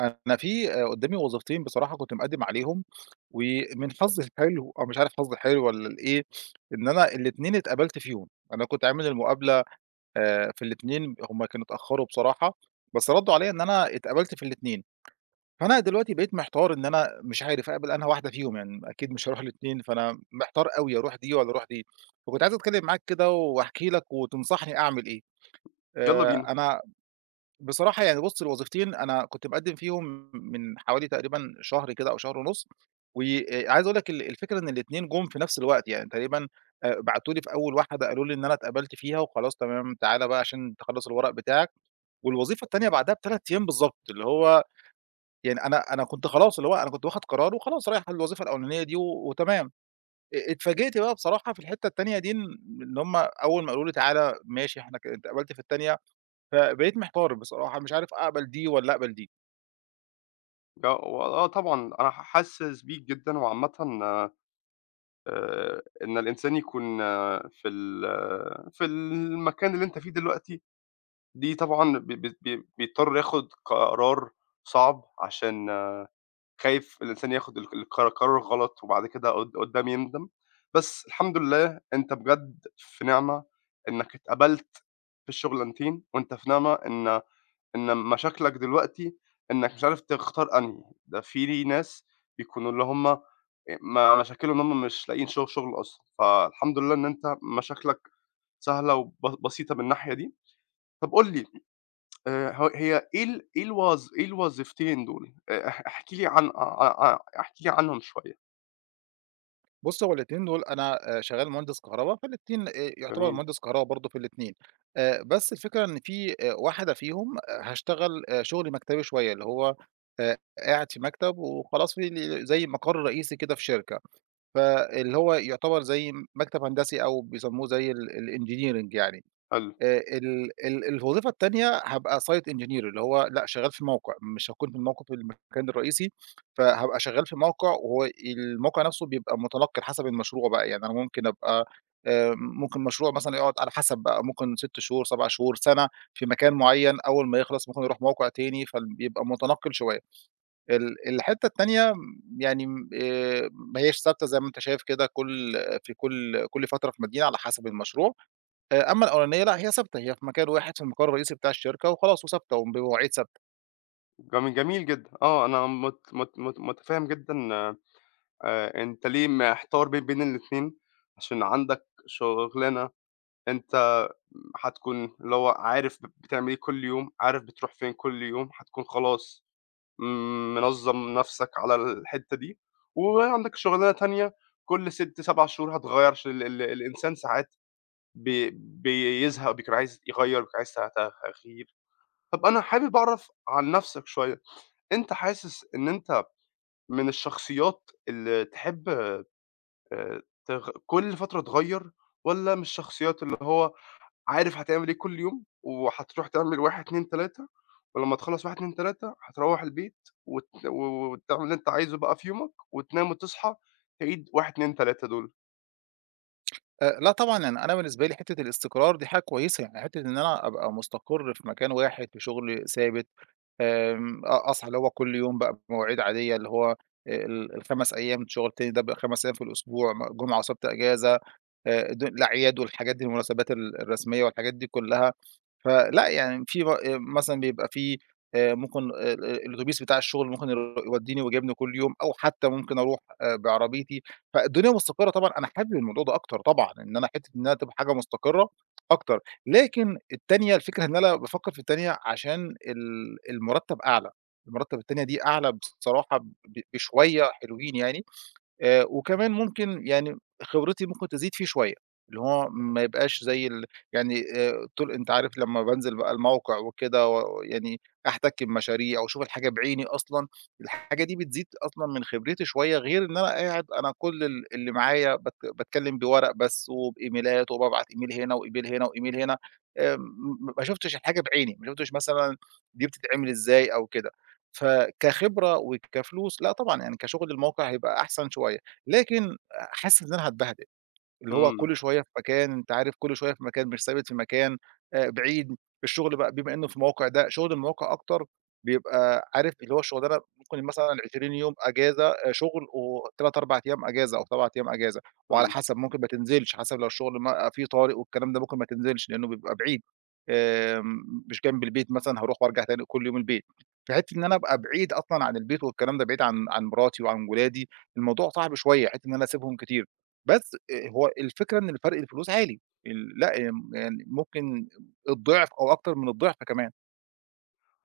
أنا في قدّامي وظيفتين بصراحة كنت مقدّم عليهم، ومن حظي الحلو أو مش عارف حظي حلو والّا الإيه، إن أنا الاتنين اتقبلت فيهم، أنا كنت عامل المقابلة في الاتنين، هم كانوا اتأخروا بصراحة، بس ردّوا عليَّ إن أنا اتقبلت في الاتنين، فأنا دلوقتي بقيت محتار إن أنا مش عارف أقبل أنهي واحدة فيهم، يعني أكيد مش هاروح الاتنين، فأنا محتار أوي أروح دي والّا أروح دي، فكنت عايز أتكلم معاك كده واحكي لك وتنصحني أعمل إيه. يالّا بينا. أنا بصراحة يعني بُص الوظيفتين أنا كنت مقدّم فيهم من حوالي تقريبًا شهر كده أو شهر ونُص، وآآ عايز أقول لك الفكرة إن الاتنين جُم في نفس الوقت، يعني تقريبًا بعتوا لي في أول واحدة قالوا لي إن أنا اتقبلت فيها وخلاص، تمام تعالَ بقى عشان تخلّص الورق بتاعك، والوظيفة التانية بعدها ب3 أيام بالضبط، اللي هو يعني أنا كنت خلاص، اللي هو أنا كنت واخد قرار وخلاص رايح للوظيفة الأولانية دي و وتمام. اتفاجئت بقى بصراحة في الحتّة التانية دي إن هُم أول ما قالوا لي تعالَ ماشي إحنا أنت اتقبلت في التانية، فبقيت محتار بصراحة، مش عارف أقبل دي والّا أقبل دي. وآه طبعًا أنا حاسس بيك جدًا، وعامةً إن الإنسان يكون في المكان اللي أنت فيه دلوقتي، دي طبعًا ب ب ب بيضطر ياخُد قرار صعب عشان خايف الإنسان ياخُد الق القرا قرار غلط وبعد كده قدّام يندم، بس الحمد لله أنت بجد في نعمة إنّك اتقبلت في الشُغلانتين، وأنت في نعمة إن مشاكلك دلوقتي إنك مش عارف تختار أنهي، ده في لي ناس بيكونوا اللي هم ما مشاكلهم إن هم مش لاقيين شغل أصلًا، فالحمد لله إن أنت مشاكلك سهلة وب بسيطة من الناحية دي. طب قُل لي ه هي إيه الوظيفتين دول؟ اح احكِ لي عن ع ع احكِ لي عنهم شوية. بُص، هو الاتنين دول أنا شغّال مهندس كهربا، فالاتنين يُعتبر جميل، مهندس كهربا برضه في الاتنين. بس الفكرة إن في واحدة فيهم هاشتغل شُغل مكتبي شوية، اللي هو آآ قاعد في مكتب وخلاص، في ل زي مقر رئيسي كده في شركة، فاللي هو يُعتبر زي مكتب هندسي أو بيسموه زي ال الengineering يعني. حلو، ال ال الوظيفة التانية هابقى site engineer، اللي هو لأ، شغال في موقع، مش هاكون في الموقع في المكان الرئيسي، فهابقى شغال في موقع، وهو الموقع نفسه بيبقى متنقل حسب المشروع بقى، يعني أنا ممكن أبقى ممكن مشروع مثلًا يقعد على حسب بقى ممكن 6 شهور، 7 شهور، سنة في مكان معين، أول ما يخلص ممكن يروح موقع تاني، فبيبقى متنقل شوية. الحتة التانية يعني ما هياش ثابتة زي ما أنت شايف كده، في كل فترة في مدينة على حسب المشروع. أمّا الأولانية لأ، هي ثابتة، هي في مكان واحد في المقر الرئيسي بتاع الشركة وخلاص، وثابتة وبمواعيد ثابتة. جميل جدًا. آه، أنا مت مت مت متفهم جدًا. أنت ليه محتار ما بين الاتنين. عشان عندك شغلانة أنت هتكون اللي هو عارف بتعمل إيه كل يوم، عارف بتروح فين كل يوم، هتكون خلاص م منظّم نَفْسك على الحتّة دي، وعندك شغلانة تانية كل 6، 7 شهور هتغيّر عشان ال ال الإنسان ساعات بيزهق، بيكون عايز يغيّر، بيكون عايز تغيير. طَب أنا حابب أعرف عن نَفْسك شوية. أنت حاسس إن أنت من الشخصيات اللي تحب تغ كل فترة تغيّر والّا من الشخصيات اللي هو عارف هتعمل إيه كل يوم، وهتروح تعمل 1، 2، 3 ولمّا تخلّص 1، 2، 3 هتروّح البيت وت و وتعمل اللي أنت عايزه بقى في يومك وتنام وتصحى تعيد 1، 2، 3 دول. لأ طبعًا، يعني أنا بالنسبة لي حتّة الاستقرار دي حاجة كويسة، يعني حتّة إن أنا أبقى مستقر في مكان واحد، في شغل ثابت، أصحى اللي هو كل يوم بقى بمواعيد عادية، اللي هو ال ال5 أيام شغل تاني ده بقى 5 أيام في الأسبوع، جمعة وسبت إجازة، د الأعياد والحاجات دي، المناسبات الرسمية والحاجات دي كلها. فلأ يعني في ب مثلًا بيبقى في ممكن الأوتوبيس بتاع الشغل ممكن يوديني ويجيبني كل يوم، أو حتى ممكن أروح بعربيتي، فالدنيا مستقرة طبعًا، أنا حابب الموضوع ده أكتر طبعًا، إن أنا حتّة إنها تبقى حاجة مستقرة أكتر. لكن التانية الفكرة إن أنا بافكّر في التانية عشان المُرتّب أعلى، المُرتّب التانية دي أعلى بصراحة بشوية حلوين يعني. وكمان ممكن يعني خبرتي ممكن تزيد فيه شوية، اللي هو ما يبقاش زي ال يعني، طول أنت عارف لمّا بانزل بقى الموقع وكده و يعني أحتك بمشاريع وأشوف الحاجة بعيني أصلًا، الحاجة دي بتزيد أصلًا من خبرتي شوية، غير إن أنا قاعد أنا كل ال اللي معايا باتكلم بورق بس وبإيميلات، وبابعت إيميل هنا وإيميل هنا وإيميل هنا، م ما شُفتش الحاجة بعيني، ما شُفتش مثلًا دي بتتعمل إزاي أو كده. فكخبرة وكفلوس لأ طبعًا، يعني كشغل الموقع هيبقى أحسن شوية، لكن حاسس إن أنا هاتبهدل. اللي هو إمم، كل شوية في مكان، أنت عارف كل شوية في مكان، مش ثابت في مكان، بعيد. الشغل بقى بما إنه في موقع، ده شغل المواقع أكتر، بيبقى عارف اللي هو الشغلانة ممكن مثلًا 20 يوم أجازة شغل و3، 4 أيام أجازة أو 7 أيام أجازة، وعلى إمم. حسب ممكن ما تنزلش، حسب لو الشغل ما فيه طارئ والكلام ده ممكن ما تنزلش لأنه بيبقى بعيد، مش جنب البيت مثلًا هاروح وارجع تاني كل يوم البيت، فحتّة إن أنا أبقى بعيد أصلًا عن البيت والكلام ده، بعيد عن مراتي وعن ولادي، الموضوع صعب شوية، حتّة إن أنا أسيبهم كتير. بس هو الفكرة إن الفرق الفلوس عالي، لأ، يعني ممكن الضعف أو أكتر من الضعف كمان.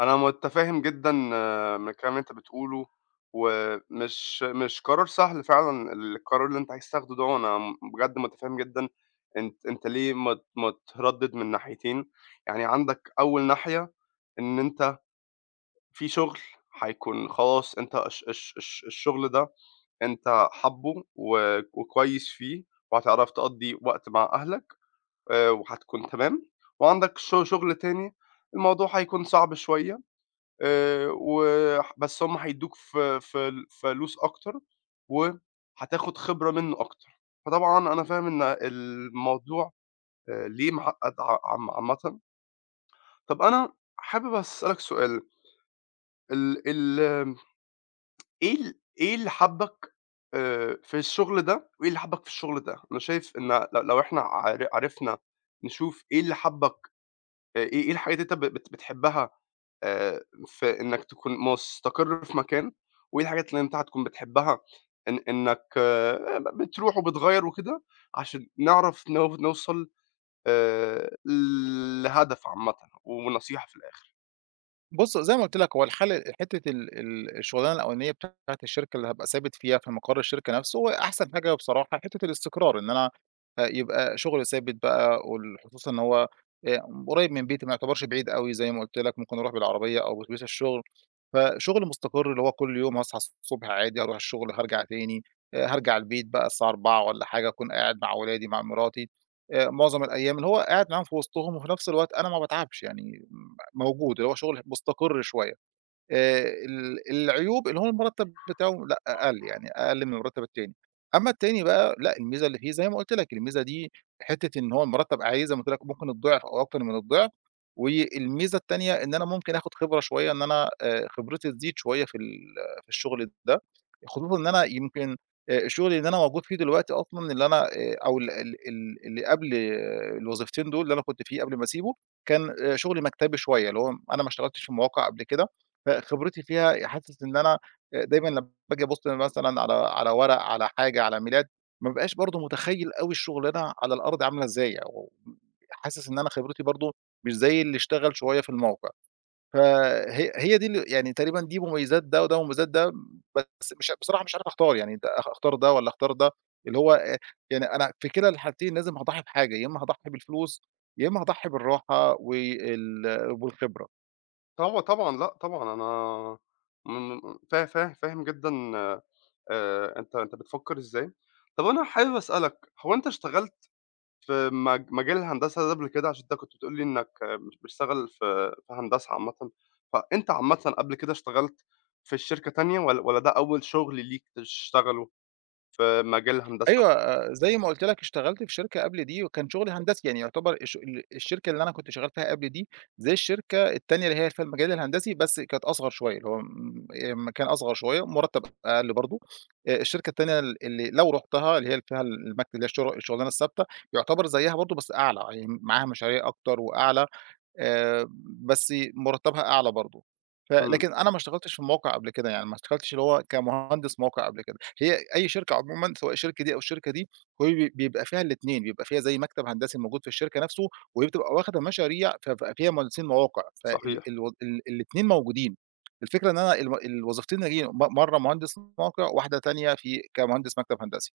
أنا متفهم جدًا، من الكلام اللي أنت بتقوله، ومش مش قرار سهل فعلًا القرار اللي أنت عايز تاخده ده، وأنا بجد متفهم جدًا. أنت ليه متردد من ناحيتين. يعني عندك أول ناحية إن أنت في شغل هيكون خلاص أنت الشغل ده أنت حابّه و وكويس فيه وهتعرف تقضّي وقت مع أهلك وهتكون تمام، وعندك شغل تاني، الموضوع هيكون صعب شوية، وح بس هم هيدّوك ف فل فلوس أكتر وهتاخُد خبرة منّه أكتر. فطبعًا أنا فاهم إن الموضوع ليه معقّد ع عام عامةً. طَب أنا حابب أسألك سؤال. ال ال إيه ال إيه اللي حبّك في الشغل ده، وإيه اللي حبّك في الشغل ده؟ أنا شايف إن لو إحنا عرفنا نشوف إيه اللي حبّك، إيه إيه الحاجات اللي أنت ب بت بتحبّها في إنّك تكون مستقر في مكان، وإيه الحاجات اللي أنت هتكون بتحبّها إنّك بتروح وبتغيّر وكده، عشان نعرف نوصل آآ لهدف عامةً ونصيحة في الآخر. بُص، زي ما قُلت لك هو الحل حتّة ال ال الشغلانة الأولانية بتاعة الشركة اللي هابقى ثابت فيها في مقر الشركة نَفْسه، هو أحسن حاجة بصراحة حتّة الاستقرار، إن أنا يبقى شغل ثابت بقى، خصوصًا إن هو قريّب من بيتي، ما يعتبرش بعيد أوي زي ما قُلت لك، ممكن أروح بالعربية أو بأتوبيس الشغل، فشغل مستقر اللي هو كل يوم هاصحى الصبح عادي، هاروح الشغل هارجع تاني، هارجع البيت بقى الساعة 16:00 والّا حاجة، أكون قاعد مع ولادي، مع مراتي معظم الأيام، إن هو قاعد معاهم في وسطهم وفي نفس الوقت أنا ما باتعبش، يعني م موجود، اللي هو شغل مستقر شوية. ال العيوب اللي هو المرتب بتاعه لأ أقل، يعني أقل من المرتب التاني. أمّا التاني بقى لأ، الميزة اللي فيه زي ما قُلت لك، الميزة دي حتّة إن هو المرتب عليه زي ما قُلت لك ممكن الضِعف أو أكتر من الضِعف، والميزة التانية إن أنا ممكن آخُد خبرة شوية، إن أنا خبرتي تزيد شوية في الشغل ده، خصوصًا إن أنا يمكن الشغل اللي أنا موجود فيه دلوقتي أصلًا اللي أنا أو ال ال ال اللي قبل الوظيفتين دول اللي أنا كنت فيه قبل ما أسيبه، كان شغل مكتبي شوية، اللي هو أنا ما اشتغلتش في مواقع قبل كده. فخبرتي فيها حاسس إن أنا دايمًا لمّا باجي أبُص مثلًا على ورق، على حاجة، على ميلاد، ما بابقاش برضه متخيّل أوي الشغلانة على الأرض عاملة إزاي، أو حاسس إن أنا خبرتي برضه مش زي اللي اشتغل شوية في الموقع. فهي دي يعني تقريبًا دي مميزات ده وده ومميزات ده، بس مش بصراحة مش عارف أختار، يعني ده أختار ده والّا أختار ده، اللي هو يعني أنا في كلا الحالتين لازم هاضحي بحاجة، يا إمّا هاضحي بالفلوس، يا إمّا هاضحي بالراحة والخبرة. هو طبعًا لأ، طبعًا أنا م م فا فا فاهم جدًا. أنت بتفكّر إزاي؟ طَب أنا حابب أسألك، هو أنت اشتغلت في مجال الهندسة ده قبل كده؟ عشان أنت كنت بتقول لي إنّك مش بتشتغل في هندسة عامةً، فأنت عامةً قبل كده اشتغلت في شركة تانية والّا ده أول شغل ليك تشتغله في مجال الهندسة؟ أيوه، زي ما قُلت لك اشتغلت في شركة قبل دي وكان شغلي هندسي، يعني يعتبر الشركة اللي أنا كنت شغال فيها قبل دي زي الشركة التانية اللي هي في المجال الهندسي، بس كانت أصغر شوية، اللي هو م مكان أصغر شوية، مرتب أقل برضه. الشركة التانية اللي لو رُحتها، اللي هي اللي فيها اللي هي الشغلانة الثابتة، يعتبر زيها برضه بس أعلى، يعني معاها مشاريع أكتر وأعلى. آآ بس مرتبها أعلى برضه. إمم، لكن أنا ما اشتغلتش في موقع قبل كده، يعني ما اشتغلتش اللي هو كمهندس موقع قبل كده. هي أي شركة عمومًا سواء الشركة دي أو الشركة دي، هو بيبقى فيها الاتنين، بيبقى فيها زي مكتب هندسي موجود في الشركة نفسه، وهي بتبقى واخدة مشاريع فبقى فيها مهندسين مواقع، فال صحيح. الو ال الاتنين موجودين. الفكرة إن أنا الوظيفتين ناجحين، مرّة مهندس موقع، واحدة تانية في كمهندس مكتب هندسي.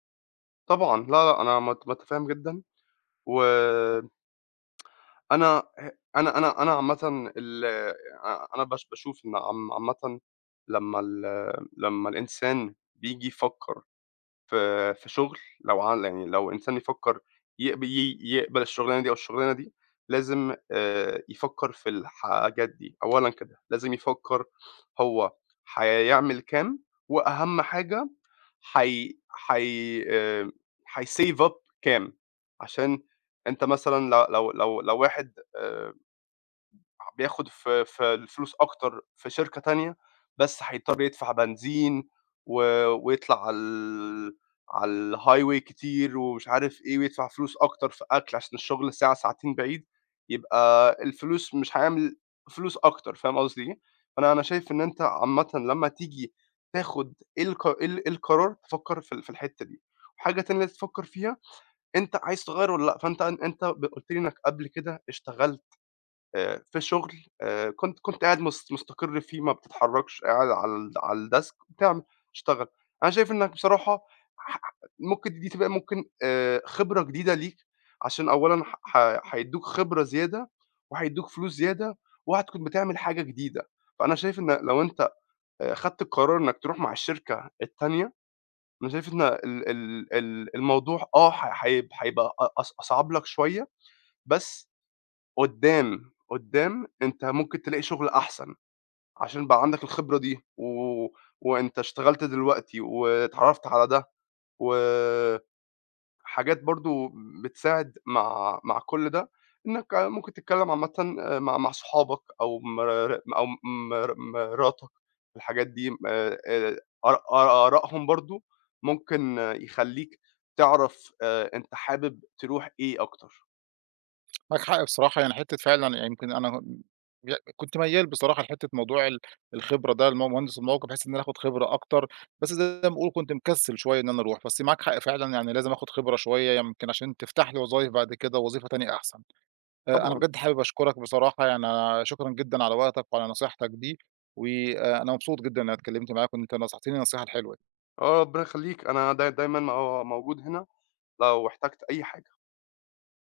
طبعًا، لا، لأ، أنا متفهّم جدًا. وأنا ه أنا أنا أنا عامةً ال أ أنا باشوف إن عامةً لمّا ال لمّا الإنسان بييجي يفكّر في شغل، لو عن يعني لو إنسان يفكّر يقبل الشغلانة دي أو الشغلانة دي، لازم يفكّر في الحاجات دي. أولًا كده لازم يفكّر هو هيعمل كام، وأهم حاجة حي حي هيsave up كام، عشان أنت مثلًا لو واحد بياخد في الفلوس أكتر في شركة تانية، بس هيضطر يدفع بنزين و ويطلع على الhighway كتير ومش عارف إيه، ويدفع فلوس أكتر في أكل عشان الشغل ساعة ساعتين بعيد، يبقى الفلوس مش هيعمل فلوس أكتر. فاهم قصدي إيه؟ فأنا شايف إن أنت عامةً لمّا تيجي تاخد إيه القرار، تفكّر في الحتّة دي. وحاجة تانية لازم تفكّر فيها، أنت عايز تغيّر والّا لأ؟ فأنت أن أنت ب قُلت لي إنّك قبل كده اشتغلت في شغل، كنت قاعد مستقر فيه ما بتتحرّكش، قاعد على الdesk بتعمل، بتشتغل. أنا شايف إنّك بصراحة ح ممكن دي تبقى ممكن خبرة جديدة ليك، عشان أولًا هيدّوك خبرة زيادة وهيدّوك فلوس زيادة وهتكون بتعمل حاجة جديدة. فأنا شايف إن لو أنت خدت القرار إنّك تروح مع الشركة التانية، أنا شايف إن ال ال ال الموضوع آه ح هيب هيبقى أ أص أصعب لك شوية، بس قدّام أنت ممكن تلاقي شغل أحسن، عشان بقى عندك الخبرة دي، و وأنت اشتغلت دلوقتي واتعرّفت على ده، وحاجات برضه بتساعد مع كل ده، إنك ممكن تتكلّم عامةً مع صحابك أو مراتك. الحاجات دي م آر آرائهم برضه ممكن يخلّيك تعرف، أنت حابب تروح إيه أكتر. معاك حق بصراحة، يعني حتّة فعلًا يعني يمكن أنا كنت ميّال بصراحة لحتّة موضوع الخبرة ده لم مهندس الموقع، بحيث إن أنا آخُد خبرة أكتر، بس زي ما باقول كنت مكسّل شوية إن أنا أروح، بس معاك حق فعلًا يعني لازم آخُد خبرة شوية يمكن عشان تفتح لي وظايف بعد كده ووظيفة تانية أحسن. أنا طبعًا. بجد حابب أشكرك بصراحة، يعني أنا شكرًا جدًا على وقتك وعلى نصيحتك دي، وأنا مبسوط جدًا إن أنا اتكلّمت معاك وإن أنت نصحتني النصيحة الحلوة. آه، ربنا يخلّيك. أنا دايمًا موجود هنا لو احتجت أي حاجة.